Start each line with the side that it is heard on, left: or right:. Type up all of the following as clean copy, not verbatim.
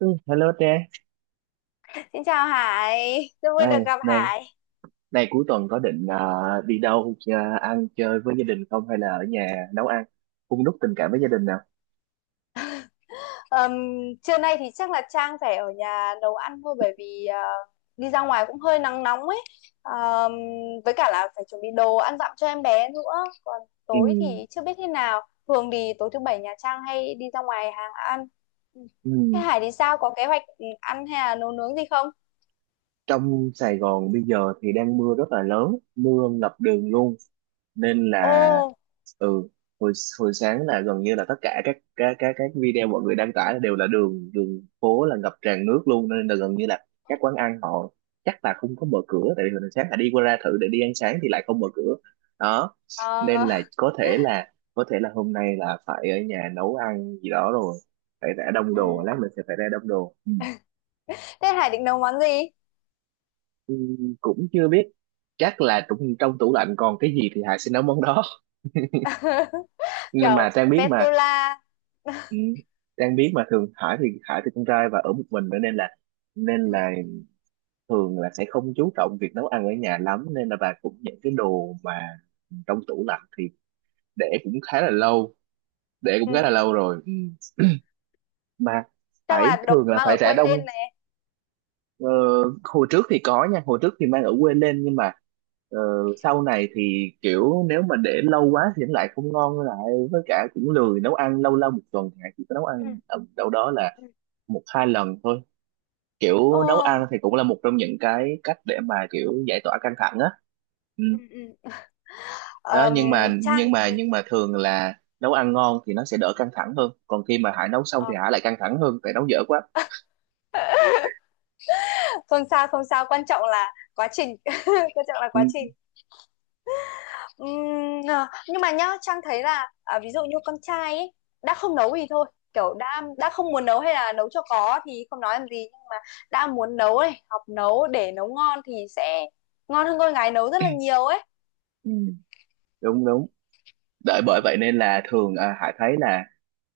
right: Ừ, Hello Trang,
left: Xin chào Hải, rất vui được
right: này,
left: gặp
right: này,
left: Hải.
right: này, cuối tuần có định đi đâu à, ăn chơi với gia đình không hay là ở nhà nấu ăn, hun đúc tình cảm với gia đình nào?
left: Ờm, Trưa nay thì chắc là Trang phải ở nhà nấu ăn thôi bởi vì đi ra ngoài cũng hơi nắng nóng ấy. Ờm, với cả là phải chuẩn bị đồ ăn dặm cho em bé nữa. Còn
right: Ừ.
left: tối thì chưa biết thế nào. Thường thì tối thứ bảy nhà Trang hay đi ra ngoài hàng ăn. Ừ.
right: Ừ.
left: Thế Hải thì sao? Có kế hoạch ăn hay là nấu nướng gì không?
right: Trong Sài Gòn bây giờ thì đang mưa rất là lớn, mưa ngập đường
left: Ừ.
right: luôn. Nên là
left: Ồ.
right: ừ hồi hồi sáng là gần như là tất cả các video mọi người đăng tải đều là đường đường phố là ngập tràn nước luôn, nên là gần như là các quán ăn họ chắc là không có mở cửa, tại vì hồi sáng là đi qua ra thử để đi ăn sáng thì lại không mở cửa đó.
left: ờ,
right: Nên là có thể là hôm nay là phải ở nhà nấu ăn gì đó rồi, phải ra đông
left: ừ.
right: đồ, lát mình sẽ phải ra đông đồ. Ừ.
left: Thế Hải định nấu món gì?
right: Ừ, cũng chưa biết, chắc là trong tủ lạnh còn cái gì thì Hải sẽ nấu món đó. Nhưng
left: Kiểu
right: mà Trang biết mà.
left: vetula.
right: Ừ. Đang biết mà thường Hải thì con trai và ở một mình nữa nên là nên
left: Ừ.
right: là thường là sẽ không chú trọng việc nấu ăn ở nhà lắm, nên là bà cũng những cái đồ mà trong tủ lạnh thì để cũng khá là lâu để
left: Ừ.
right: cũng khá là
left: Ừ.
right: lâu rồi. Ừ. Mà
left: Trang
right: Hải
left: là được
right: thường là
left: mang
right: phải
left: ở
right: rã
left: quê lên
right: đông.
left: này.
right: ờ, Hồi trước thì có nha, hồi trước thì mang ở quê lên nhưng mà ờ, sau này thì kiểu nếu mà để lâu quá thì nó lại không ngon lại, với cả cũng lười nấu ăn. Lâu lâu một tuần thì Hải chỉ có nấu
left: Ừ,
right: ăn ở đâu đó là
left: ừ.
right: một hai lần thôi.
left: Ồ,
right: Kiểu nấu ăn thì cũng là một trong những cái cách để mà kiểu giải tỏa căng thẳng á. Ừ.
left: ừ, ừ.
right: Đó,
left: ờm,
right: nhưng mà nhưng
left: Trang
right: mà
left: thì
right: nhưng mà thường là nấu ăn ngon thì nó sẽ đỡ căng thẳng hơn, còn khi mà Hải nấu xong thì
left: ờ,
right: Hải lại căng thẳng hơn tại nấu dở quá.
left: không sao không sao, quan trọng là quá trình. Quan trọng là quá
right: Ừ.
left: trình. À, nhưng mà nhá, Trang thấy là à, ví dụ như con trai ấy, đã không nấu thì thôi, kiểu đã không muốn nấu hay là nấu cho có thì không nói làm gì, nhưng mà đã muốn nấu này, học nấu để nấu ngon thì sẽ ngon hơn con gái nấu rất là nhiều ấy.
right: Ừ.
left: Ừ.
right: Đúng đúng đợi,
left: Ừ.
right: bởi vậy nên là thường à, Hải thấy là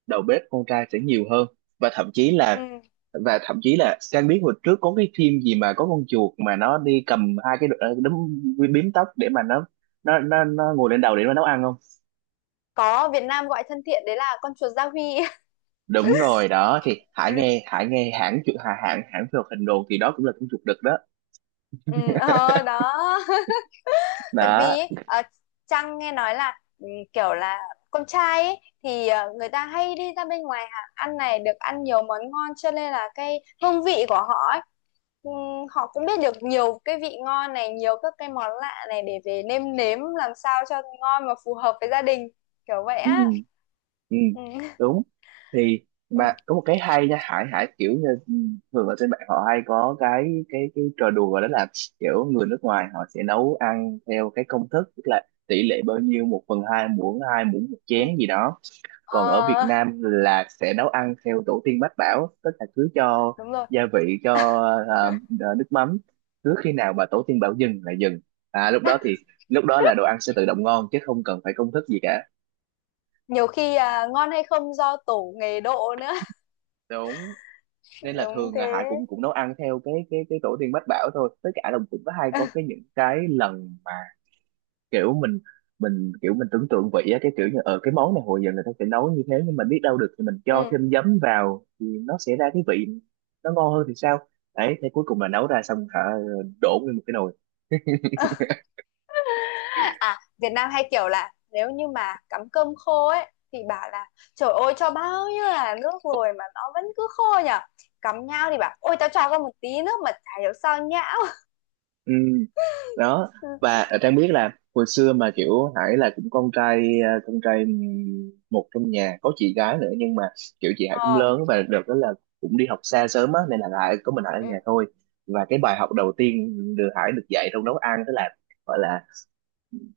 right: đầu bếp con trai sẽ nhiều hơn. và thậm chí là
left: Ừ.
right: và thậm chí là Trang biết hồi trước có cái phim gì mà có con chuột mà nó đi cầm hai cái đấm bím tóc để mà nó ngồi lên đầu để nó nấu ăn không?
left: Có Việt Nam gọi thân thiện đấy là con chuột gia huy.
right: Đúng rồi đó, thì Hải nghe Hải nghe hãng chụp hãng hãng hãng phim hoạt hình đồ thì đó cũng là cũng chụp được đó.
left: Ừ, ờ, đó. Tại
right: Đó.
left: vì ờ, Trang nghe nói là kiểu là con trai ấy, thì người ta hay đi ra bên ngoài hàng ăn này, được ăn nhiều món ngon cho nên là cái hương vị của họ ấy, ừ, họ cũng biết được nhiều cái vị ngon này, nhiều các cái món lạ này để về nêm nếm làm sao cho ngon mà phù hợp với gia đình, kiểu vậy
right: Ừ,
left: á.
right: ừ,
left: Ừ,
right: đúng thì
left: ừ,
right: mà có một cái hay nha Hải. Kiểu như Ừ. Thường ở trên mạng họ hay có cái trò đùa đó là kiểu người nước ngoài họ sẽ nấu ăn theo cái công thức, tức là tỷ lệ bao nhiêu một phần hai muỗng, hai muỗng một
left: ừ.
right: chén gì đó. Còn ở Việt
left: Ờ,
right: Nam là sẽ nấu ăn theo tổ tiên mách bảo, tức là cứ cho
left: đúng rồi.
right: gia vị, cho ờ, nước mắm, cứ khi nào mà tổ tiên bảo dừng là dừng. À, lúc đó là đồ ăn sẽ tự động ngon chứ không cần phải công thức gì cả.
left: Nhiều khi à, ngon hay không do tổ nghề độ nữa.
right: Đúng. Nên là
left: Đúng
right: thường là Hải
left: thế.
right: cũng cũng nấu ăn theo cái tổ tiên mách bảo thôi, tất cả là cũng có hay có cái những cái lần mà kiểu mình kiểu mình tưởng tượng vị á, cái kiểu như ở cái món này hồi giờ người ta sẽ nấu như thế nhưng mà biết đâu được thì mình cho
left: Ừ.
right: thêm giấm vào thì nó sẽ ra cái vị nó ngon hơn thì sao. Đấy thế cuối cùng là nấu ra xong hả, đổ nguyên một cái nồi.
left: À, Việt Nam hay kiểu là nếu như mà cắm cơm khô ấy thì bảo là trời ơi cho bao nhiêu là nước rồi mà nó vẫn cứ khô nhở, cắm nhau thì bảo ôi tao cho con một tí nước mà chả hiểu sao nhão.
right: Ừ, đó. Và ờ, Trang biết là hồi xưa mà kiểu Hải là cũng con trai một, trong nhà có chị gái nữa nhưng mà kiểu chị Hải cũng
left: Ờ.
right: lớn và đợt đó là cũng đi học xa sớm á, nên là Hải có mình Hải ở nhà
left: Ừ.
right: thôi. Và cái bài học đầu tiên được Hải được dạy trong nấu ăn đó là gọi là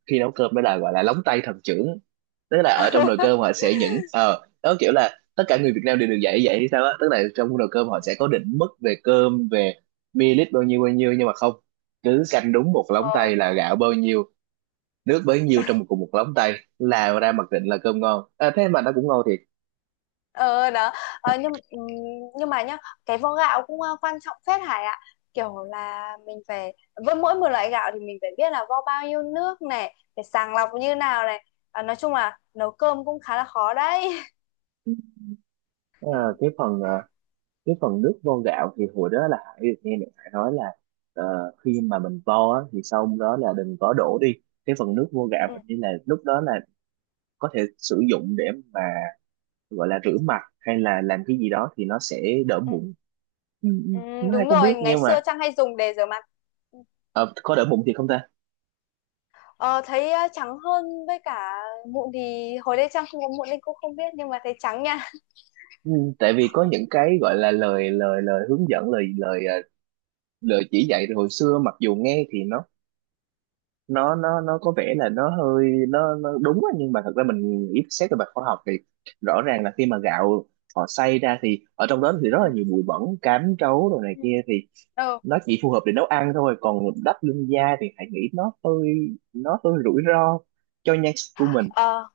right: khi nấu cơm đó là gọi là lóng tay thần trưởng, tức là ở trong nồi cơm họ sẽ những ờ đó kiểu là tất cả người Việt Nam đều được dạy vậy hay sao á, tức là trong nồi cơm
left: Ừ.
right: họ sẽ có định mức về cơm, về ml bao nhiêu nhưng mà không, cứ canh đúng một lóng
left: Ờ,
right: tay là gạo bao nhiêu nước bấy nhiêu, trong một cùng một lóng tay là ra mặc định là cơm ngon. À, thế mà nó cũng ngon thiệt.
left: ờ, đó. Nhưng nhưng mà nhá, cái vo gạo cũng quan trọng phết Hải ạ, kiểu là mình phải, với mỗi một loại gạo thì mình phải biết là vo bao nhiêu nước này, phải sàng lọc như nào này. Ờ, nói chung là nấu cơm cũng khá là khó đấy.
right: À, cái phần à, cái phần nước vo gạo thì hồi đó là Hải được nghe mẹ Hải nói là ờ, khi mà mình vo á, thì sau đó là đừng có đổ đi, cái phần nước vo gạo
left: Ừ.
right: hình như là lúc đó là có thể sử dụng để mà gọi là rửa mặt hay là làm cái gì đó thì nó sẽ đỡ
left: Ừ.
right: mụn. ừ, ừ,
left: Ừ.
right: nó ai
left: Đúng
right: cũng
left: rồi,
right: biết
left: ngày
right: nhưng
left: xưa
right: mà
left: Trang hay dùng để rửa mặt. Ừ.
right: ờ, có đỡ mụn thì không ta.
left: ờ, Thấy trắng hơn, với cả mụn thì hồi đấy Trang không có mụn nên cũng không biết, nhưng mà thấy trắng nha.
right: Ừ, tại vì có những cái gọi là lời lời lời hướng dẫn, lời lời ờ, lời chỉ dạy từ hồi xưa, mặc dù nghe thì nó có vẻ là nó hơi nó đúng á, nhưng mà thật ra mình ít xét về mặt khoa học thì rõ ràng là khi mà gạo họ xay ra thì ở trong đó thì rất
left: Ừ.
right: là nhiều bụi bẩn, cám trấu đồ này
left: Ừ.
right: kia, thì
left: Ờ,
right: nó chỉ phù hợp để nấu ăn thôi còn đắp lưng da thì hãy nghĩ nó hơi rủi ro cho nhan sắc của mình.
left: ờ,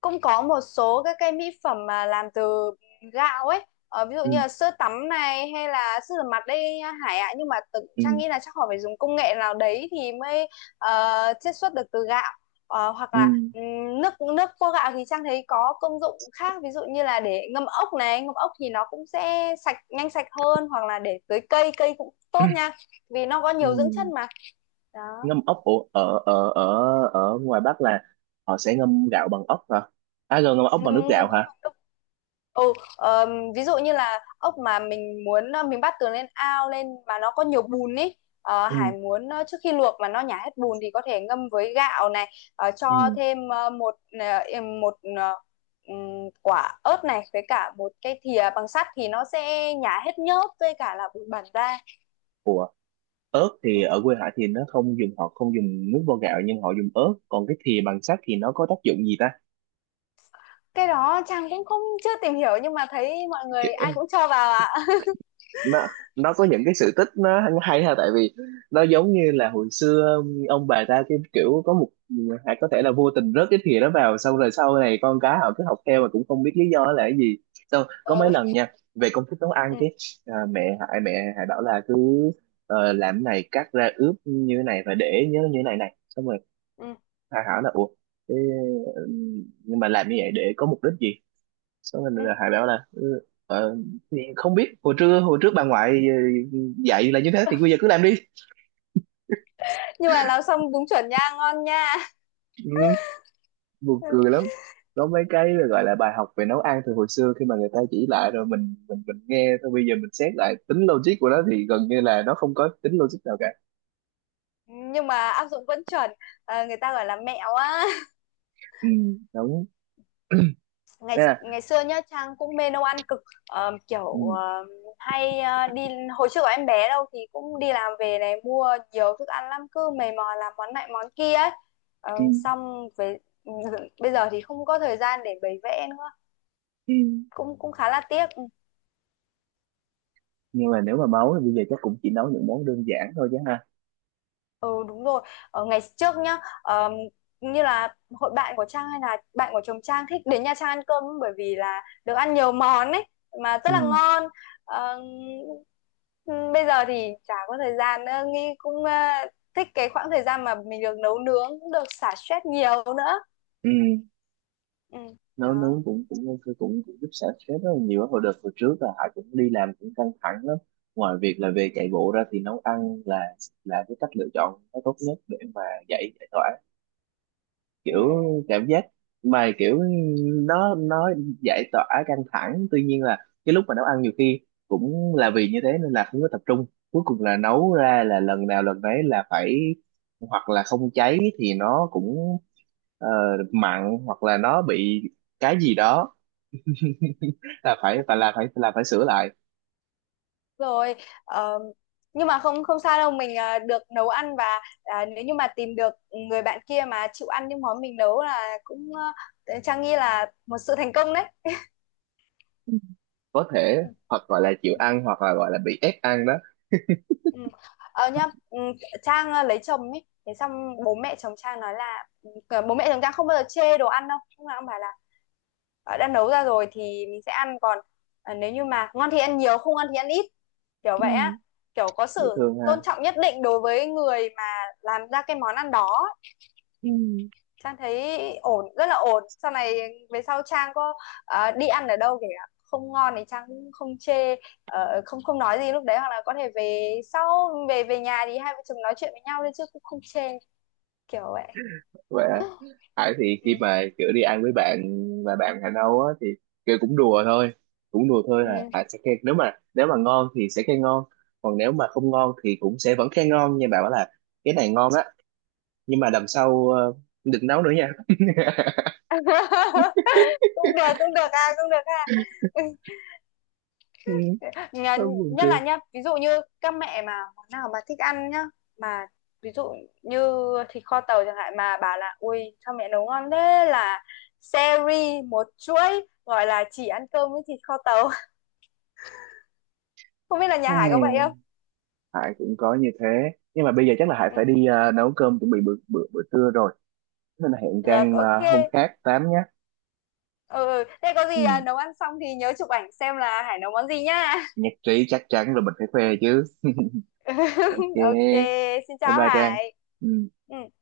left: cũng có một số các cái mỹ phẩm mà làm từ gạo ấy, ví dụ
right: Ừ,
left: như là sữa tắm này hay là sữa rửa mặt đây Hải ạ, nhưng mà tự Trang
right: ừ,
left: nghĩ là chắc họ phải dùng công nghệ nào đấy thì mới chiết xuất được từ gạo. Ờ, hoặc
right: ừ,
left: là nước nước vo gạo thì Trang thấy có công dụng khác, ví dụ như là để ngâm ốc này, ngâm ốc thì nó cũng sẽ sạch nhanh, sạch hơn, hoặc là để tưới cây, cây cũng tốt nha, vì nó có
right: ừ.
left: nhiều dưỡng chất mà. Đó.
right: Ngâm ốc, ở ở ở ở ở ngoài Bắc là họ sẽ ngâm gạo bằng ốc hả? À rồi ngâm ốc bằng nước
left: ngâm
right: gạo
left: ngâm ốc
right: hả?
left: vào nước. ừ, ờm, Ví dụ như là ốc mà mình muốn mình bắt từ lên ao lên mà nó có nhiều bùn ấy, Hải
right: Ừ,
left: muốn trước khi luộc mà nó nhả hết bùn thì có thể ngâm với gạo này, cho
right: ừ.
left: thêm một một quả ớt này với cả một cái thìa bằng sắt thì nó sẽ nhả hết nhớp với cả là bụi bẩn ra.
right: Ủa, ớt thì
left: Ừ.
right: ở quê Hải thì nó không dùng, họ không dùng nước vo gạo nhưng họ dùng ớt, còn cái thìa bằng sắt thì nó có tác dụng gì ta?
left: Cái đó Trang cũng không, chưa tìm hiểu, nhưng mà thấy mọi người ai cũng cho vào ạ.
right: nó nó có những cái sự tích nó hay ha, tại vì nó giống như là hồi xưa ông bà ta cái kiểu có một, hay có thể là vô tình rớt cái thìa đó vào xong rồi sau này con cái họ cứ học theo mà cũng không biết lý do là cái gì. Xong có mấy
left: Ừ.
right: lần nha về công thức nấu ăn cái à, mẹ hại bảo là cứ làm cái này cắt ra ướp như thế này và để nhớ như thế này này, xong rồi
left: Ừ.
right: hại hỏi là ủa thế, ừ, nhưng mà làm như vậy để có mục đích gì. Xong mình
left: Ừ.
right: là Hải bảo là ờ, thì không biết hồi trước bà ngoại dạy là như thế thì bây giờ cứ làm đi.
left: Nhưng mà làm xong đúng chuẩn nha, ngon nha.
right: ừ, Buồn cười lắm. Có mấy cái gọi là bài học về nấu ăn từ hồi xưa khi mà người ta chỉ lại rồi mình nghe thôi, bây giờ mình xét lại tính logic của nó thì gần như là nó không có tính logic nào cả.
left: Nhưng mà áp dụng vẫn chuẩn. Ờ, người ta gọi là mẹo á.
right: Ừ, đúng.
left: ngày
right: Thế là
left: ngày xưa nhá Trang cũng mê nấu ăn cực. Ờ, kiểu
right: ừ,
left: hay đi, hồi trước của em bé đâu thì cũng đi làm về này, mua nhiều thức ăn lắm, cứ mày mò làm món này món kia ấy. Ờ,
right: ừ,
left: xong về, bây giờ thì không có thời gian để bày vẽ nữa.
right: ừ.
left: Cũng cũng khá là tiếc.
right: Nhưng mà nếu mà máu thì bây giờ chắc cũng chỉ nấu những món đơn giản thôi chứ ha.
left: Ừ, đúng rồi. Ở ngày trước nhá, như là hội bạn của Trang hay là bạn của chồng Trang thích đến Nha Trang ăn cơm bởi vì là được ăn nhiều món ấy mà rất là
right: Ừ,
left: ngon. Ờm, bây giờ thì chả có thời gian nữa, Nghi cũng thích cái khoảng thời gian mà mình được nấu nướng, được xả stress nhiều nữa.
right: ừ.
left: Ừ.
right: Nấu nướng
left: Đó.
right: cũng cũng ok, cũng, cũng giúp xả stress rất là nhiều á. Hồi đợt hồi trước là Hải cũng đi làm cũng căng thẳng lắm, ngoài việc là về chạy bộ ra thì nấu ăn là cái cách lựa chọn nó tốt nhất để mà giải giải tỏa
left: Ừ.
right: kiểu cảm giác mà kiểu nó giải tỏa căng thẳng. Tuy nhiên là cái lúc mà nấu ăn nhiều khi cũng là vì như thế nên là không có tập trung, cuối cùng là nấu ra là lần nào lần đấy là phải, hoặc là không cháy thì nó cũng ờ, mặn hoặc là nó bị cái gì đó, là phải phải là phải là phải sửa lại.
left: Rồi ờ, nhưng mà không, không sao đâu, mình à, được nấu ăn và à, nếu như mà tìm được người bạn kia mà chịu ăn những món mình nấu là cũng ờ, ờ, Trang nghĩ là một sự thành công đấy.
right: Có thể
left: Ừ.
right: hoặc gọi là chịu ăn hoặc là gọi là bị ép ăn đó.
left: Ừ. Ờ nhá, Trang lấy chồng ấy, thế xong bố mẹ chồng Trang nói là bố mẹ chồng Trang không bao giờ chê đồ ăn đâu, lúc nào cũng bảo là đã nấu ra rồi thì mình sẽ ăn, còn nếu như mà ngon thì ăn nhiều, không ngon thì ăn ít, kiểu vậy
right: Ừ,
left: á. Kiểu có
right: dễ
left: sự
right: thương ha.
left: tôn trọng nhất định đối với người mà làm ra cái món ăn đó.
right: Ừ,
left: Trang thấy ổn, rất là ổn. Sau này, về sau Trang có đi ăn ở đâu kể cả không ngon thì Trang cũng không chê, không, không nói gì lúc đấy, hoặc là có thể về sau, về về nhà thì hai vợ chồng nói chuyện với nhau thôi chứ cũng không chê, kiểu vậy.
right: vậy à. Hải thì khi
left: Ừ.
right: mà kiểu đi ăn với bạn và bạn Hà Nâu á thì kiểu cũng đùa thôi
left: Ừ.
right: là Hải sẽ khen, nếu mà ngon thì sẽ khen ngon, còn nếu mà không ngon thì cũng sẽ vẫn khen ngon nhưng bảo là cái này ngon á, nhưng mà lần sau đừng nấu nữa nha.
left: Cũng được, cũng được, à cũng được. À,
right: Ôi, buồn
left: nhất là
right: cười.
left: nhá, ví dụ như các mẹ mà món nào mà thích ăn nhá, mà ví dụ như thịt kho tàu chẳng hạn, mà bà là ui sao mẹ nấu ngon thế, là series, một chuỗi gọi là chỉ ăn cơm với thịt kho tàu. Không biết là nhà Hải có vậy
right: Ai,
left: không.
right: Hải cũng có như thế, nhưng mà bây giờ chắc là Hải
left: Ừ,
right: phải đi nấu cơm chuẩn bị bữa bữa bữa trưa rồi. Nên là hẹn
left: được,
right: Trang
left: ok.
right: à, hôm khác tám nhé.
left: Ừ, ừ. Thế có
right: Ừ.
left: gì à, nấu ăn xong thì nhớ chụp ảnh xem là Hải nấu món gì nhá.
right: Nhạc trí chắc chắn là mình phải khoe chứ. Ok.
left: Ok.
right: Bye
left: Xin chào
right: bye Trang.
left: Hải.
right: Ừ.
left: Ừ.